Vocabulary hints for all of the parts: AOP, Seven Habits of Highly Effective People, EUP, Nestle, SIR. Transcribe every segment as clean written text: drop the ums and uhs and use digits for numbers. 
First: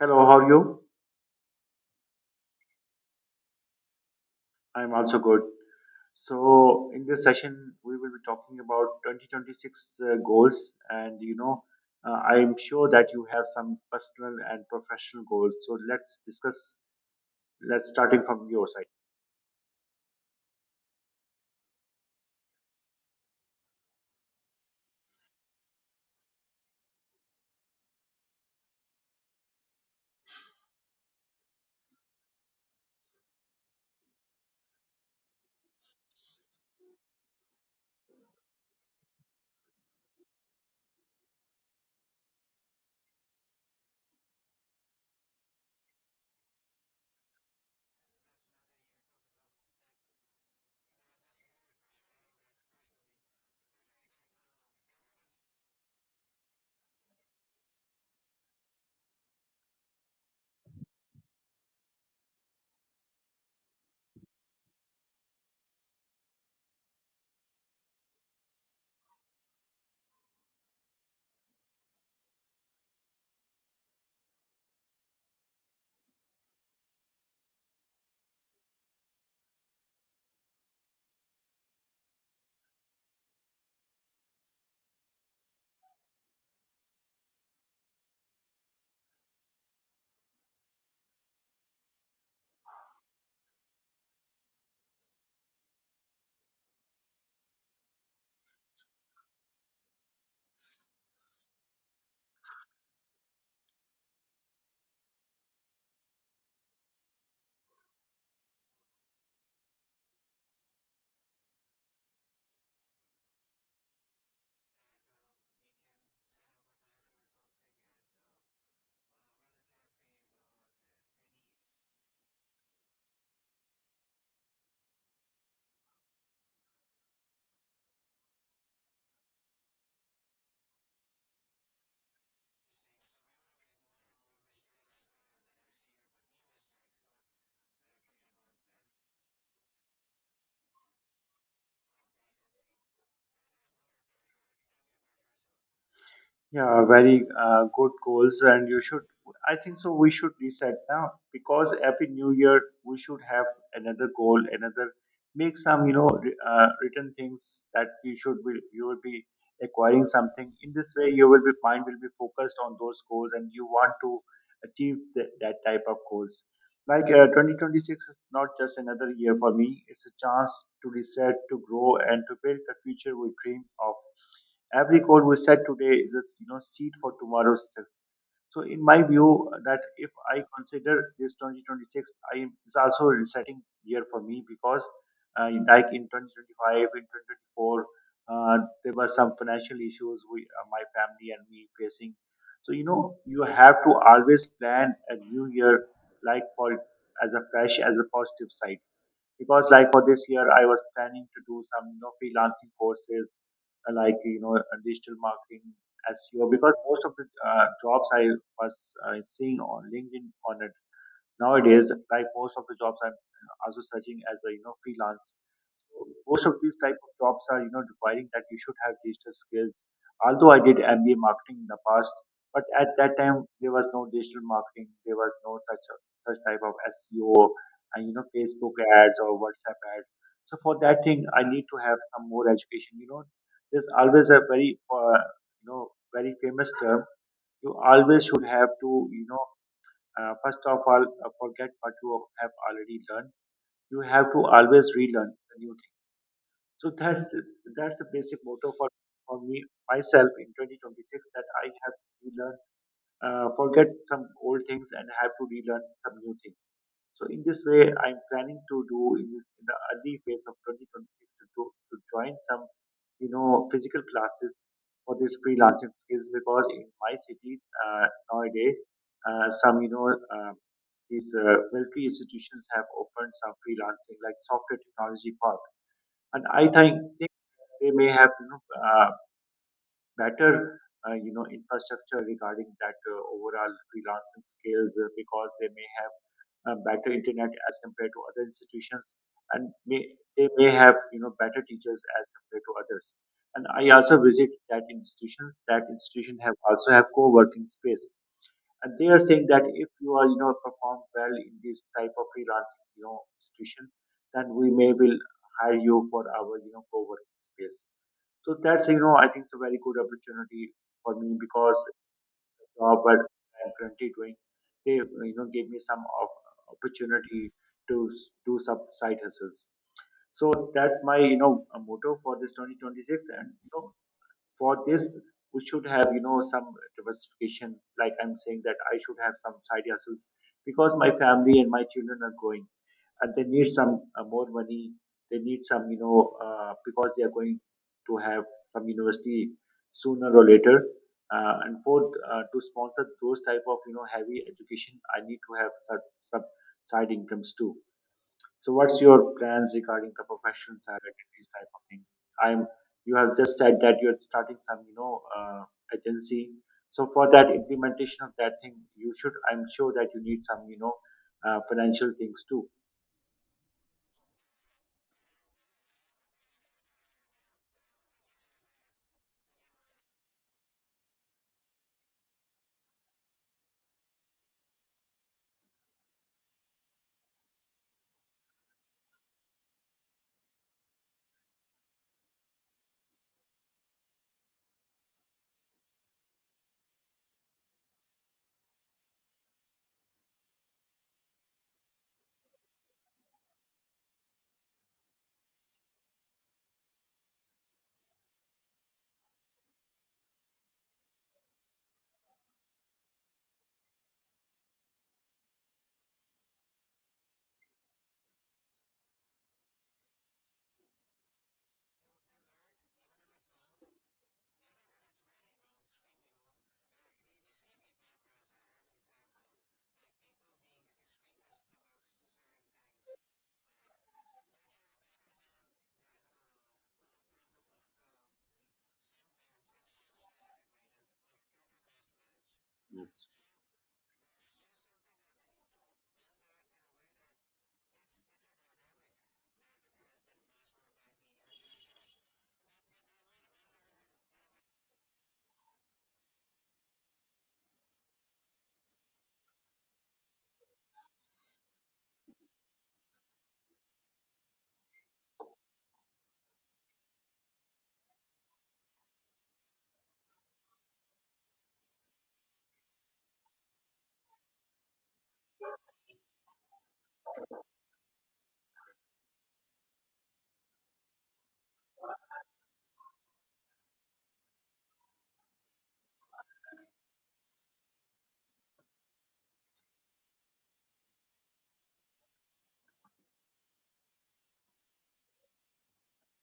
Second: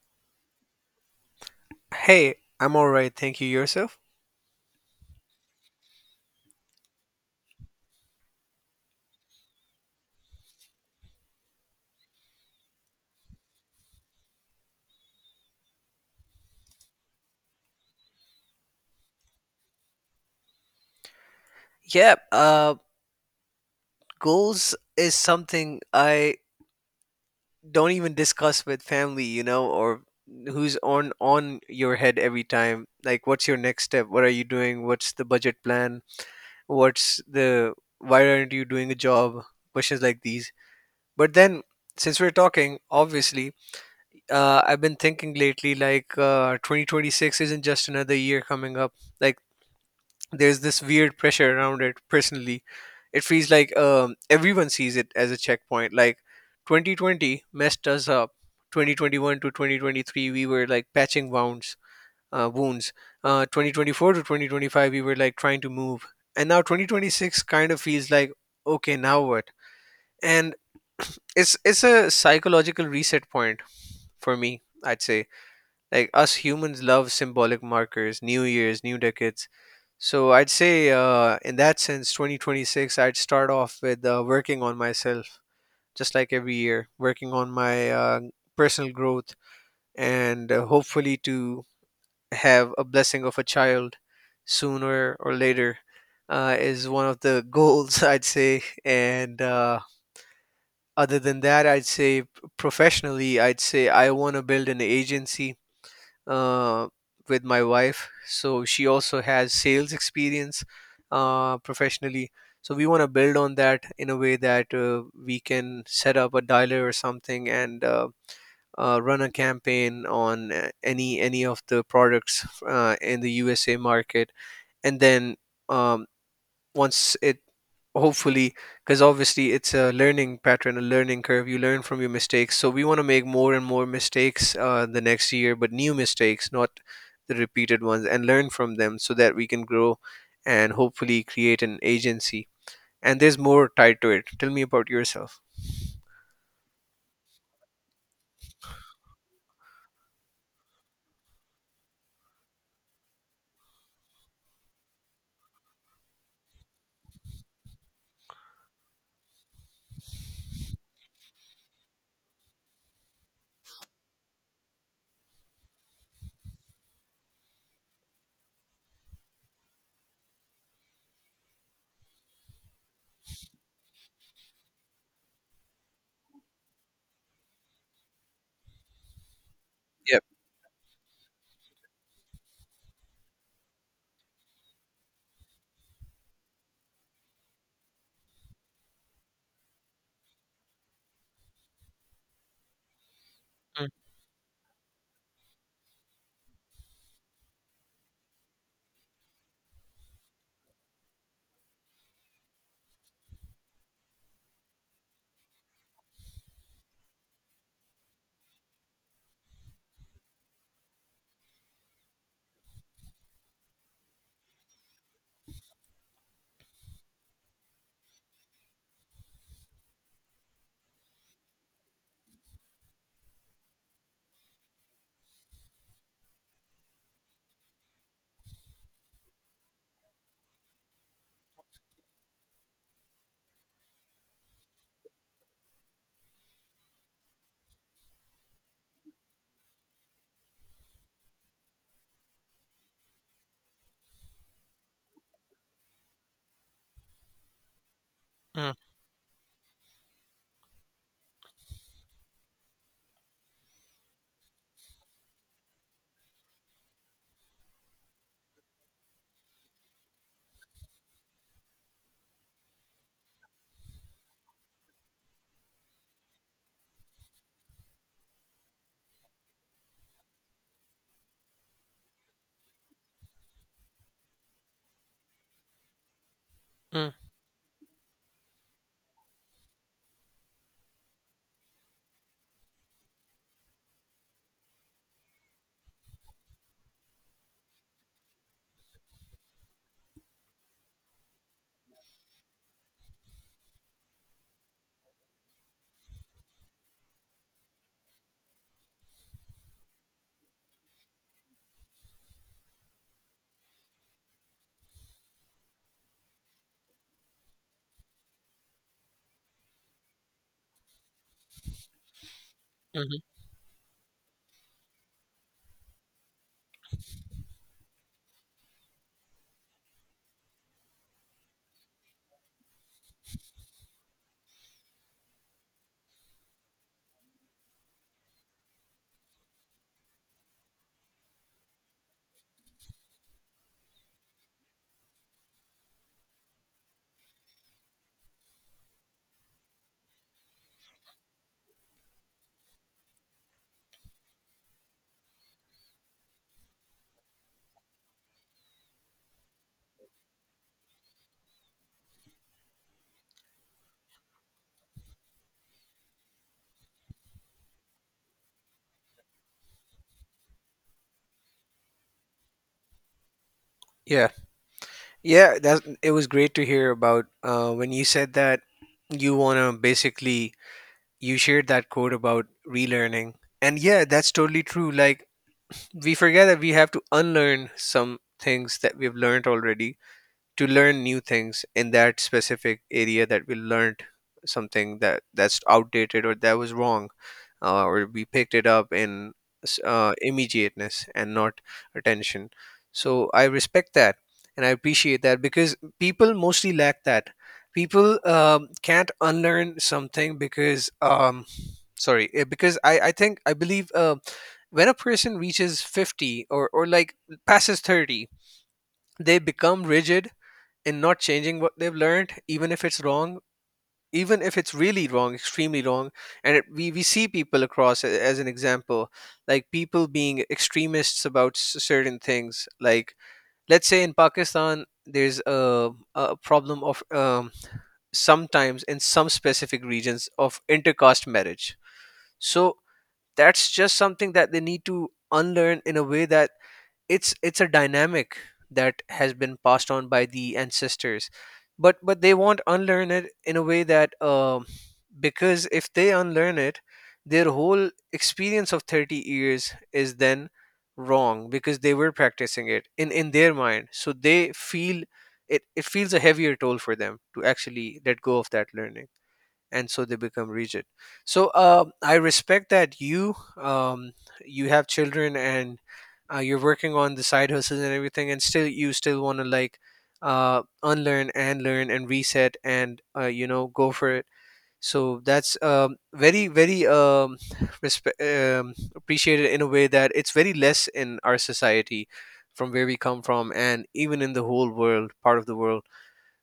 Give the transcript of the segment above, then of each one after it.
Hello, how are you? Hey, I'm alright. Thank you. Yourself? I'm also good. So, in this session, we will be talking about 2026 goals, and I'm sure that you have some personal and professional goals. So, let's discuss. Let's starting from your side. Yeah, goals is something I don't even discuss with family, or who's on your head every time. Like, what's your next step? What are you doing? What's the budget plan? What's the Why aren't you doing a job? Questions like these. But then, since we're talking, obviously, I've been thinking lately like 2026 isn't just another year coming up. Like there's this weird pressure around it personally, it feels like everyone sees it as a checkpoint. Like 2020 messed us up, 2021 to 2023 we were like patching wounds, uh, wounds 2024 to 2025 we were like trying to move, and now 2026 kind of feels like, okay, now what? And it's a psychological reset point, for me, I'd say. Like us humans love symbolic markers, new years, new decades. So I'd say, in that sense, 2026, I'd start off with working on myself, just like every year, working on my personal growth, and hopefully to have a blessing of a child sooner or later is one of the goals, I'd say. And other than that, I'd say professionally, I'd say I want to build an agency, uh, with my wife. So she also has sales experience, professionally. So we want to build on that in a way that we can set up a dialer or something, and run a campaign on any of the products in the USA market, and then. Um, Once it, hopefully, because obviously it's a learning curve, you learn from your mistakes, so we want to make more and more mistakes the next year, but new mistakes, not the repeated ones, and learn from them so that we can grow and hopefully create an agency. And there's more tied to it. Tell me about yourself. Yeah, very good goals, and you should. I think so. We should reset now because every new year we should have another goal, another make some written things that you should be you will be acquiring something. In this way, you will be mind will be focused on those goals, and you want to achieve that type of goals. Like 2026 is not just another year for me; it's a chance to reset, to grow, and to build the future we dream of. Every code we set today is a seed for tomorrow's success. So in my view, that if Yep. I consider this 2026, I am is also a resetting year for me because like in 2025, in 2024, uh, there were some financial issues we, my family and me facing. So you know you have Mm. to always plan a new year like for as a fresh as a positive side because like for this year I was planning to do some freelancing courses, like digital marketing, SEO because most of the jobs I was seeing on LinkedIn on it nowadays. Like most of the jobs I'm also searching as a freelance, most of these type of jobs are requiring that you should have digital skills. Although I did MBA marketing in the past, but at that time there was no digital marketing, there was no such such type of SEO and you know Facebook ads or WhatsApp ads. So for that thing I need to have some more education. You know, there's always a very you know very famous term. You always should have to first of all forget what you have already learned. You have to always relearn the new thing. So that's a basic motto Mm. For me myself in 2026, that I have to learn, forget some old things and have to relearn some new things. So in this way, I'm planning to do in, this, in the early phase of 2026 to do, to join some physical classes for this freelancing skills because in my city nowadays some um, these military institutions have opened some freelancing like software technology park, and I think Mm. they may have better infrastructure regarding that overall freelancing skills, because they may have better internet as compared to other institutions, and may, they may have better teachers as compared to others. And I also visit that institutions, that institution have also have co-working space, and they are saying that if you are perform well in this type of freelancing institution, then we may will hire you for our co-working space. So that's I think it's a very good opportunity for me because the job that Mhm. I'm currently doing, they gave me some of opportunity to do some side hustles. So that's my a motto for this 2026, and you know for this we should have some diversification. Like I'm saying that I should have some side hustles because my family and my children are growing, and they need some more money. They need some because they are going to have some university sooner or later, and fourth to sponsor those type of heavy education I need to have such some side incomes too. So what's your plans regarding the professional side, these type of things? I'm you have just said that you're starting some, agency. So for that implementation of that thing, you should I'm sure that you need some, financial things too. Yeah, yeah, that it was great to hear about when you said that you want to basically, you shared that quote about relearning, and yeah, that's totally true. Like we forget that we have to unlearn some things that we've learned already to learn new things in that specific area that we learned, something that that's outdated or that was wrong, or we picked it up in immediateness and not attention. So I respect that, and I appreciate that, because people mostly lack that. People can't unlearn something because, sorry, because I think, I believe when a person reaches 50, or like passes 30, they become rigid in not changing what they've learned, even if it's wrong, even if it's really wrong, extremely wrong. And it, we see people across as an example, like people being extremists about certain things. Like let's say in Pakistan, there's a problem of sometimes in some specific regions of intercaste marriage. So Yes. that's just something that they need to unlearn, in a way that it's a dynamic that has been passed on by the ancestors, but they won't unlearn it in a way that, um, because if they unlearn it, their whole experience of 30 years is then wrong, because they were practicing it in their mind, so they feel it feels a heavier toll for them to actually let go of that learning, and so they become rigid. So I respect that you, um, you have children and, you're working on the side hustles and everything, and still you still want to like unlearn and learn and reset and, go for it. So that's very very appreciated, in a way that it's very less in our society, from where we come from, and even in the whole world, part of the world.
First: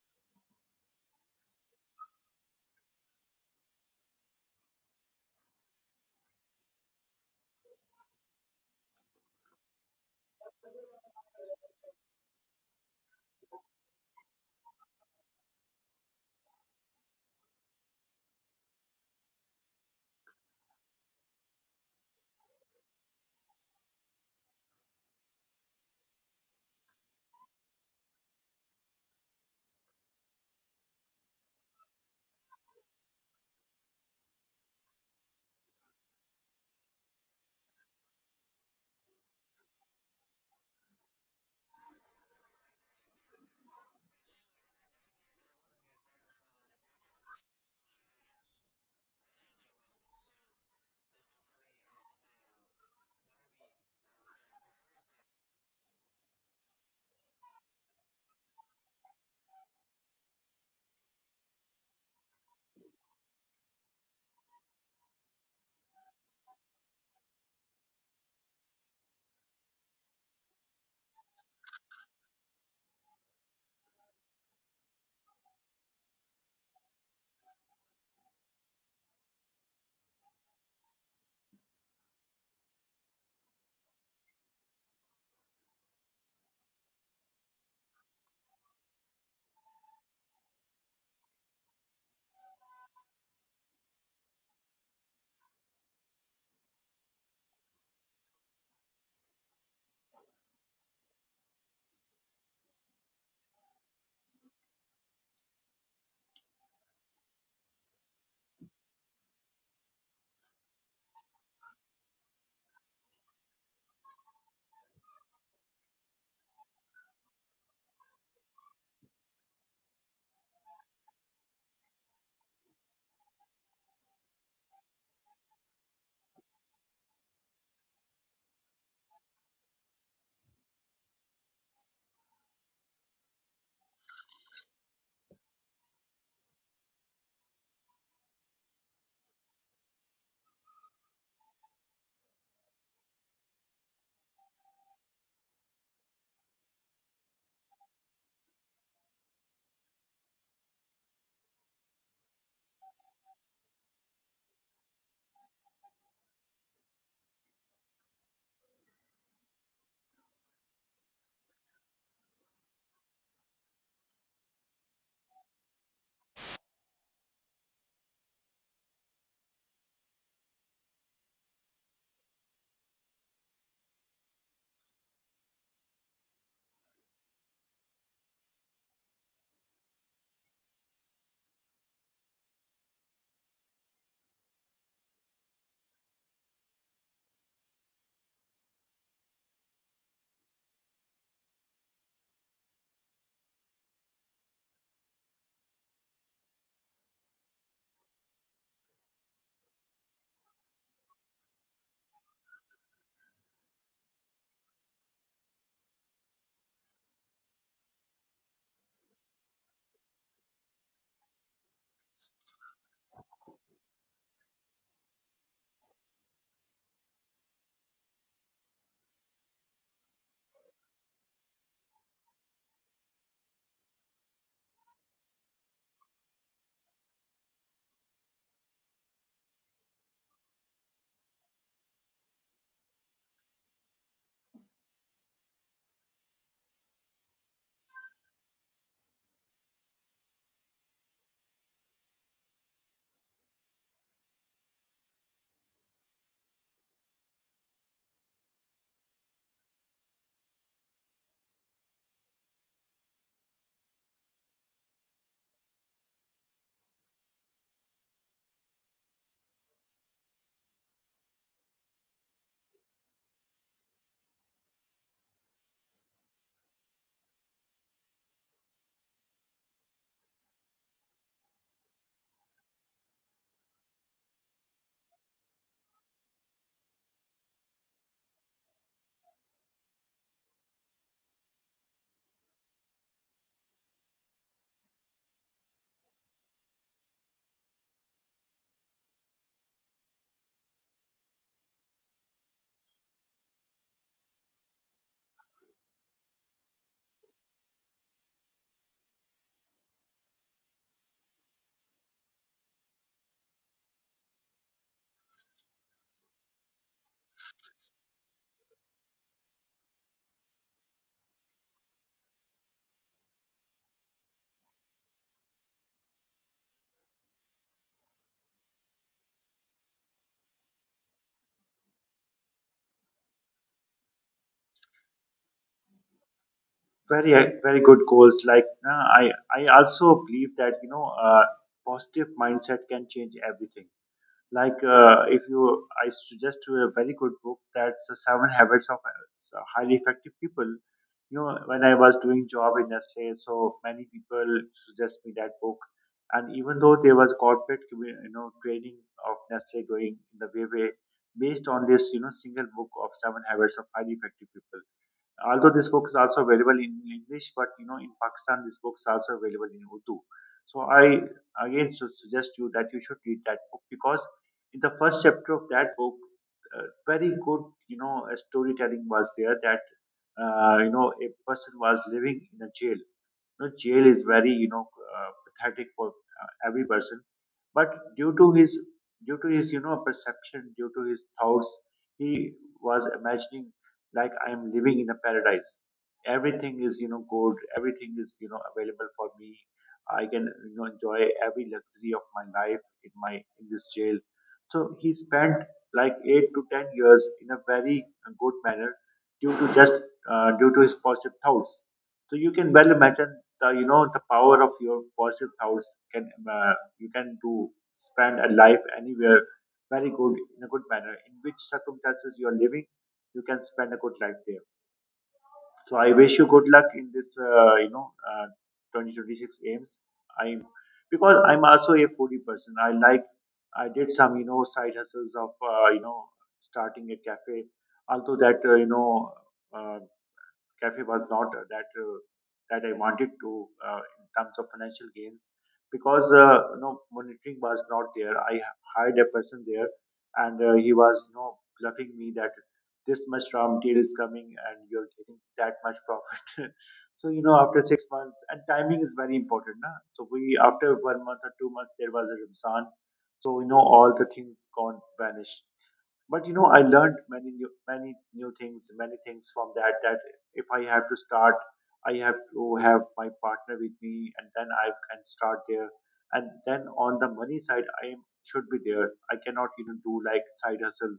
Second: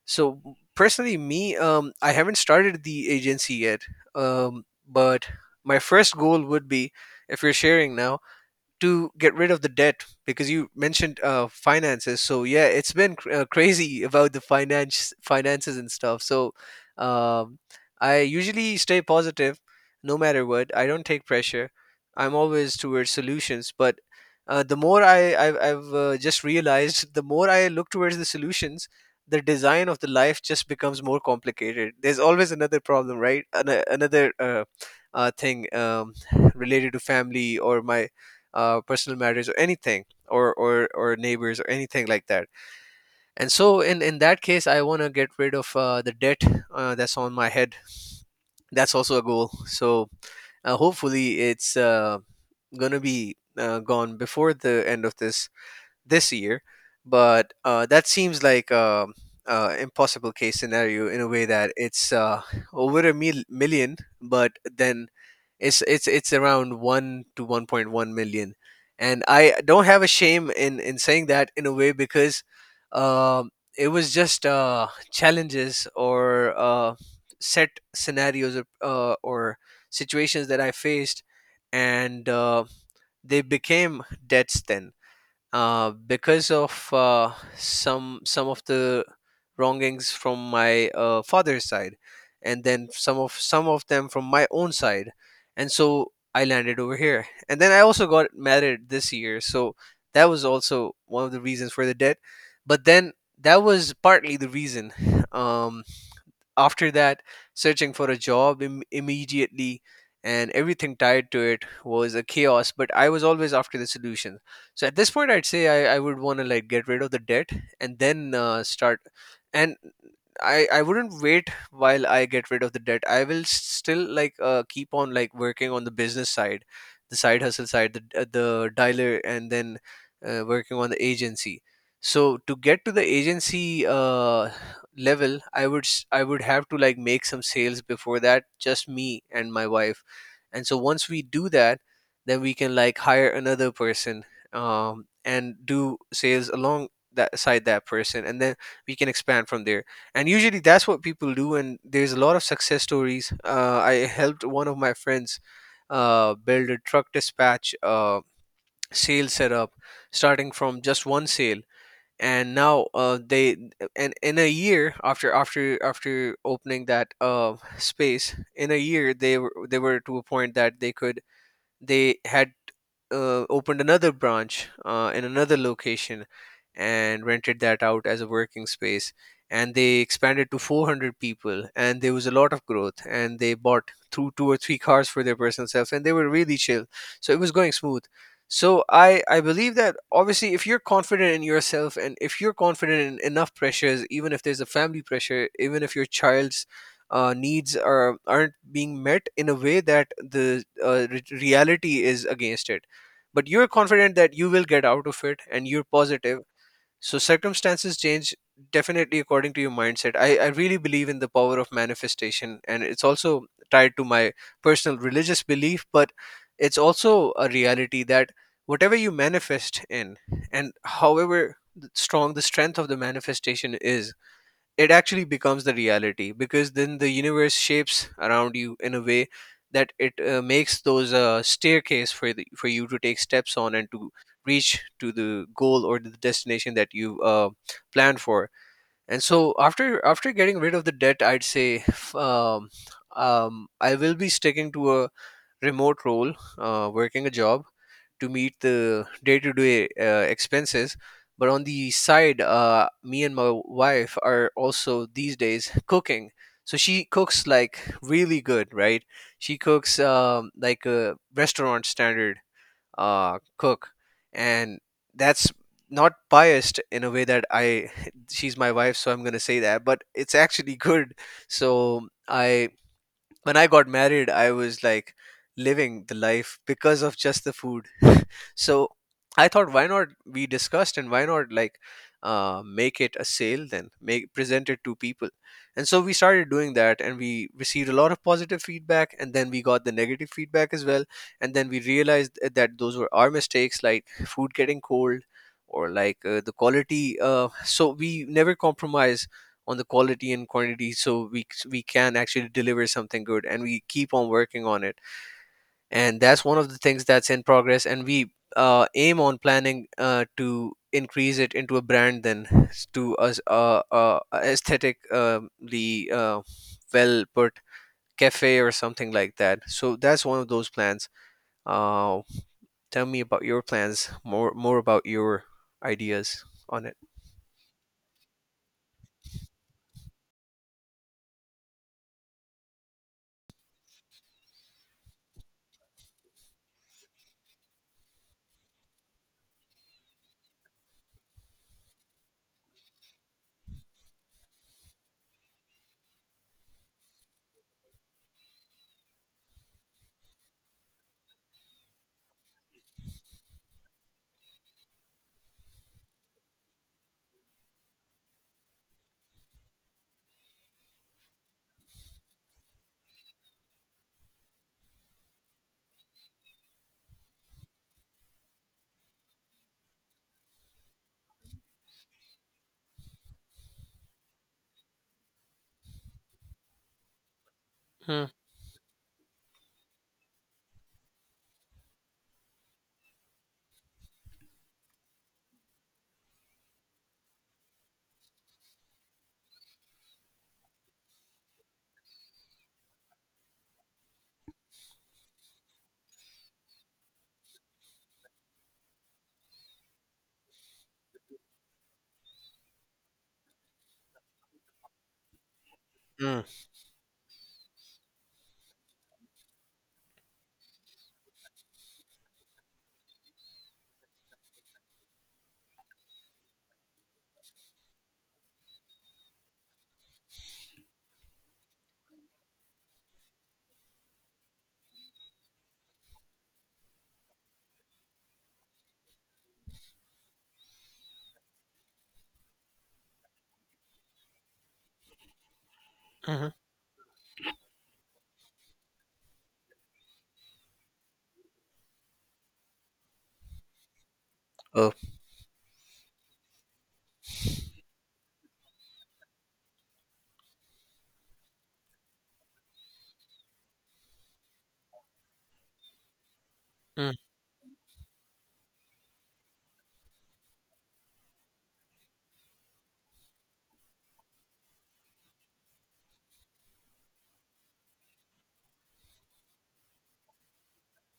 So personally, me, I haven't started the agency yet, but my first goal would be, if you're sharing now, to get rid of the debt, because you mentioned finances. So yeah, it's been crazy about the finances and stuff. So um, I usually stay positive, no matter what. I don't take pressure. I'm always towards solutions, but the more I've just realized, the more I look towards the solutions, the design of the life just becomes more complicated. There's always another problem, right? Another thing related to family, or my personal matters, or anything, or neighbors, or anything like that. And so in that case, I want to get rid of the debt that's on my head. That's also a goal. So hopefully it's gonna be gone before the end of this year. But that seems like a, impossible case scenario, in a way that it's million. But then it's around 1 to 1.1 million, and I don't have a shame in saying that, in a way, because um, it was just challenges, or set scenarios, or situations that I faced, and they became debts then, because of some of the wrongings from my father's side, and then some of them from my own side. And so I landed over here, and then I also got married this year, so that was also one of the reasons for the debt. But then, that was partly the reason. Um, After that, searching for a job immediately, and everything tied to it, was a chaos, but I was always after the solution. So at this point, I would want to like get rid of the debt, and then start. And I wouldn't wait while I get rid of the debt. I will still like keep on like working on the business side, the side hustle side, the dialer, and then working on the agency. So to get to the agency level, I would I would have to like make some sales before that, just me and my wife. And so once we do that, then we can like hire another person, and do sales along that side, that person, and then we can expand from there. And usually that's what people do, and there's a lot of success stories. I helped one of my friends build a truck dispatch sales setup, starting from just one sale. And now they and in a year, after opening that space, in a year, they were to a point that they could they had opened another branch in another location, and rented that out as a working space. And they expanded to 400 people, and there was a lot of growth, and they bought two or three cars for their personal selves, and they were really chill. So it was going smooth. So I believe that obviously, if you're confident in yourself, and if you're confident in enough pressures, even if there's a family pressure, even if your child's needs aren't being met, in a way that the reality is against it. But you're confident that you will get out of it, and you're positive. So circumstances change, definitely, according to your mindset. I really believe in the power of manifestation, and it's also tied to my personal religious belief, but it's also a reality that whatever you manifest in, and however strong the strength of the manifestation is, it actually becomes the reality, because then the universe shapes around you in a way that it makes those staircase for for you to take steps on, and to reach to the goal or the destination that you planned for. And so after getting rid of the debt, I'd say, I will be sticking to a remote role, working a job to meet the day-to-day expenses. But on the side, me and my wife are also these days cooking. So she cooks like really good, right? She cooks like a restaurant standard cook. And that's not biased, in a way that I she's my wife, so I'm going to say that, but it's actually good. So I, when I got married, I was like living the life because of just the food. So I thought, why not? We discussed, and why not like make it a sale then, make present it to people. And so we started doing that, and we received a lot of positive feedback, and then we got the negative feedback as well. And then we realized that those were our mistakes, like food getting cold, or like the quality. So we never compromise on the quality and quantity, so we can actually deliver something good, and we keep on working on it. And that's one of the things that's in progress, and we aim on planning to increase it into a brand, to us aesthetically well put cafe or something like that. So that's one of those plans. uh, Tell me about your plans, more about your ideas on it. Very very good goals. Like I also believe that positive mindset can change everything. Like if you, I suggest to a very good book, that's the Seven Habits of Highly Effective People. You know, when I was doing job in Nestle, so many people suggest me that book. And even though there was corporate, you know, training of Nestle going in the way based on this, you know, single book of Seven Habits of Highly Effective People, although this book is also available in English, but you know, in Pakistan, this book is also available in Urdu. So I again suggest you that you should read that book because in the first chapter of that book, very good, storytelling was there that you know a person was living in a jail. You know, jail is very uh, pathetic for every person, but Mm. due to his due to his perception, due to his thoughts, he was imagining like I am living in a paradise. Everything is good, everything is available for me. I can enjoy every luxury of my life in my in this jail. So he spent like 8 to 10 years in a very good manner due to just due to his positive thoughts. So you can well imagine the you know the power of your positive thoughts can Mm. You can do spend a life anywhere very good in a good manner. In which circumstances you are living, you can spend a good life there. So I wish you good luck in this uh, 2026 aims. I'm because I'm also a foodie person, I like I did some side hustles of you know starting a cafe, although that uh, cafe was not that that I wanted to in terms of financial gains because Mhm. You know monitoring was not there. I hired a person there, and he was you know bluffing me that this much raw material is coming and Oh. you're getting that much profit. So you know after 6 months, and timing is very important, na? So we after 1 month or 2 months there was a Ramzan, so you know all the things gone vanished. But you know I Mm. learned many new things many things from that, that if I have to start, I have to have my partner with me, and then I can start there. And then on the money side I am, should be there. I cannot even do like side hustle.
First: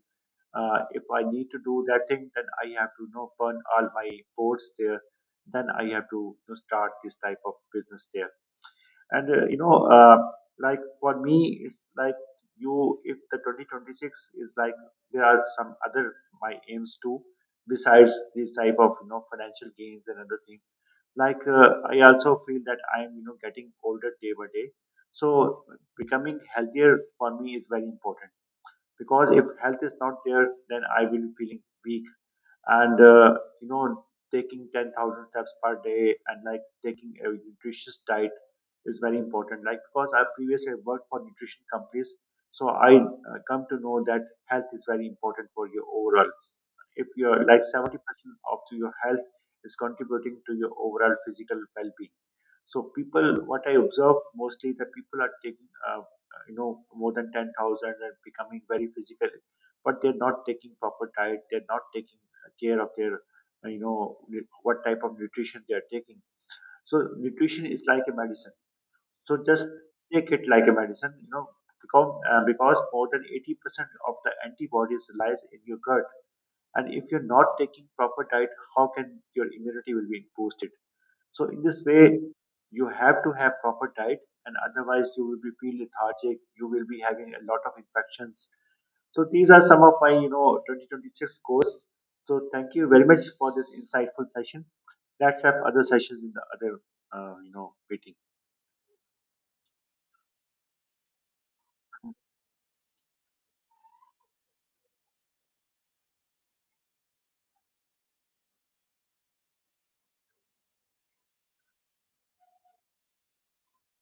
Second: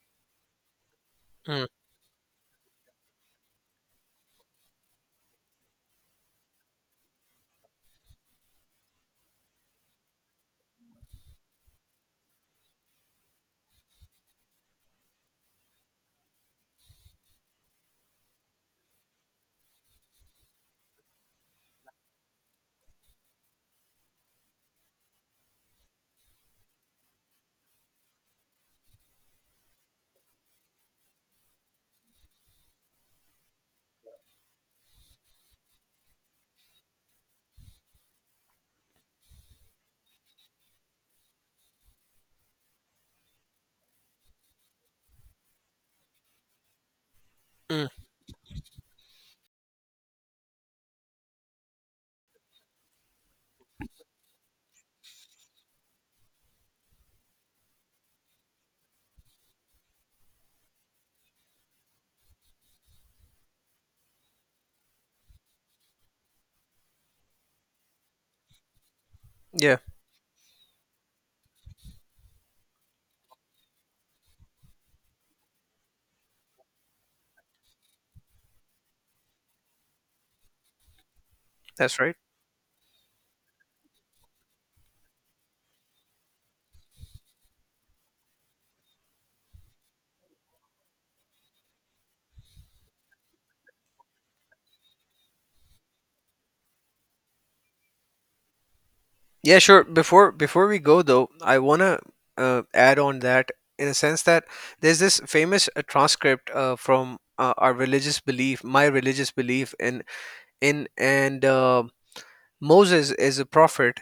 If I need to Mm. do that thing, then I have to you know burn all my boards there, then I have to you know start this type of business there. And like for me it's like you if the 2026 is like there are some other my aims too, besides these type of financial gains and other things. Like I also feel that I am you know getting older day by day. So becoming healthier for me is very important because if health is not there, then I will be feeling weak. And you know taking 10,000 steps per day and like taking a nutritious diet is very important, like because I previously worked for nutrition companies. So I come to know that health is very important for your overall. If you're like Mm. 70% of your health is contributing to your overall physical well-being. So people, what I observe mostly that people are taking, more than 10,000 and becoming very physical, but they're not taking proper diet. They're not taking care of their, what type of nutrition they are taking. So nutrition is like a medicine. So just Yeah, take it like a medicine, you know, because more than 80% of the antibodies lies in your gut. And if you're not taking proper diet, how can your immunity will be boosted? So in this that's right. way, you have to have proper diet, and otherwise you will be feel lethargic. You will be having a lot of infections. So these are some of my you know 2026 goals. So thank you very much for this insightful session. Let's have other sessions in the other meeting. Yeah, sure. Before we go though, I wanna add on that, in a sense that there's this famous transcript from our religious belief, my religious belief, in and Moses is a prophet,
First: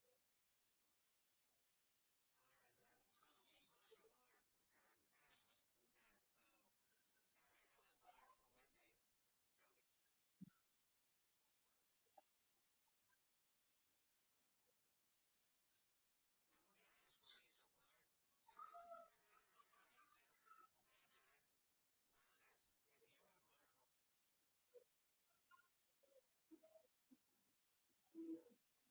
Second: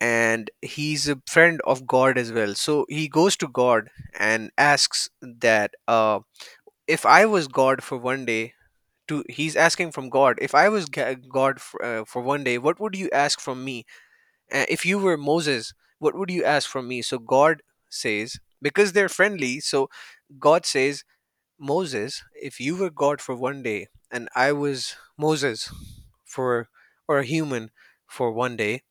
and he's a friend of God as well. So he goes to God and asks that if I was God for 1 day, to he's asking from God, if I was God for 1 day, what would you ask from me? If you were Moses, what would you ask from me? So God says, because they're friendly, so God says, Moses, if you were God for 1 day, and I was Moses for, or a human for 1 day,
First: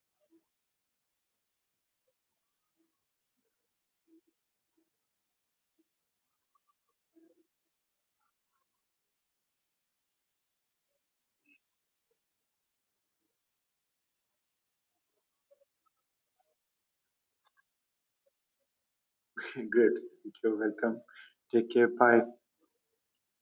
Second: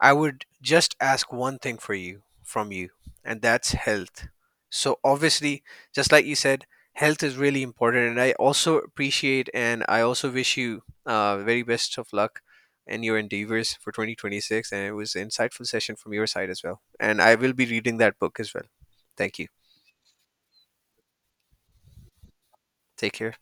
I would just ask one thing for you, from you, and that's health. So obviously, just like you said, health is really important, and I also appreciate, and I also wish you very best of luck in your endeavors for 2026. And it was an insightful session from your side as well. And I will be reading that book as well. Thank you. Good. You're welcome. Take care. Bye. Take care.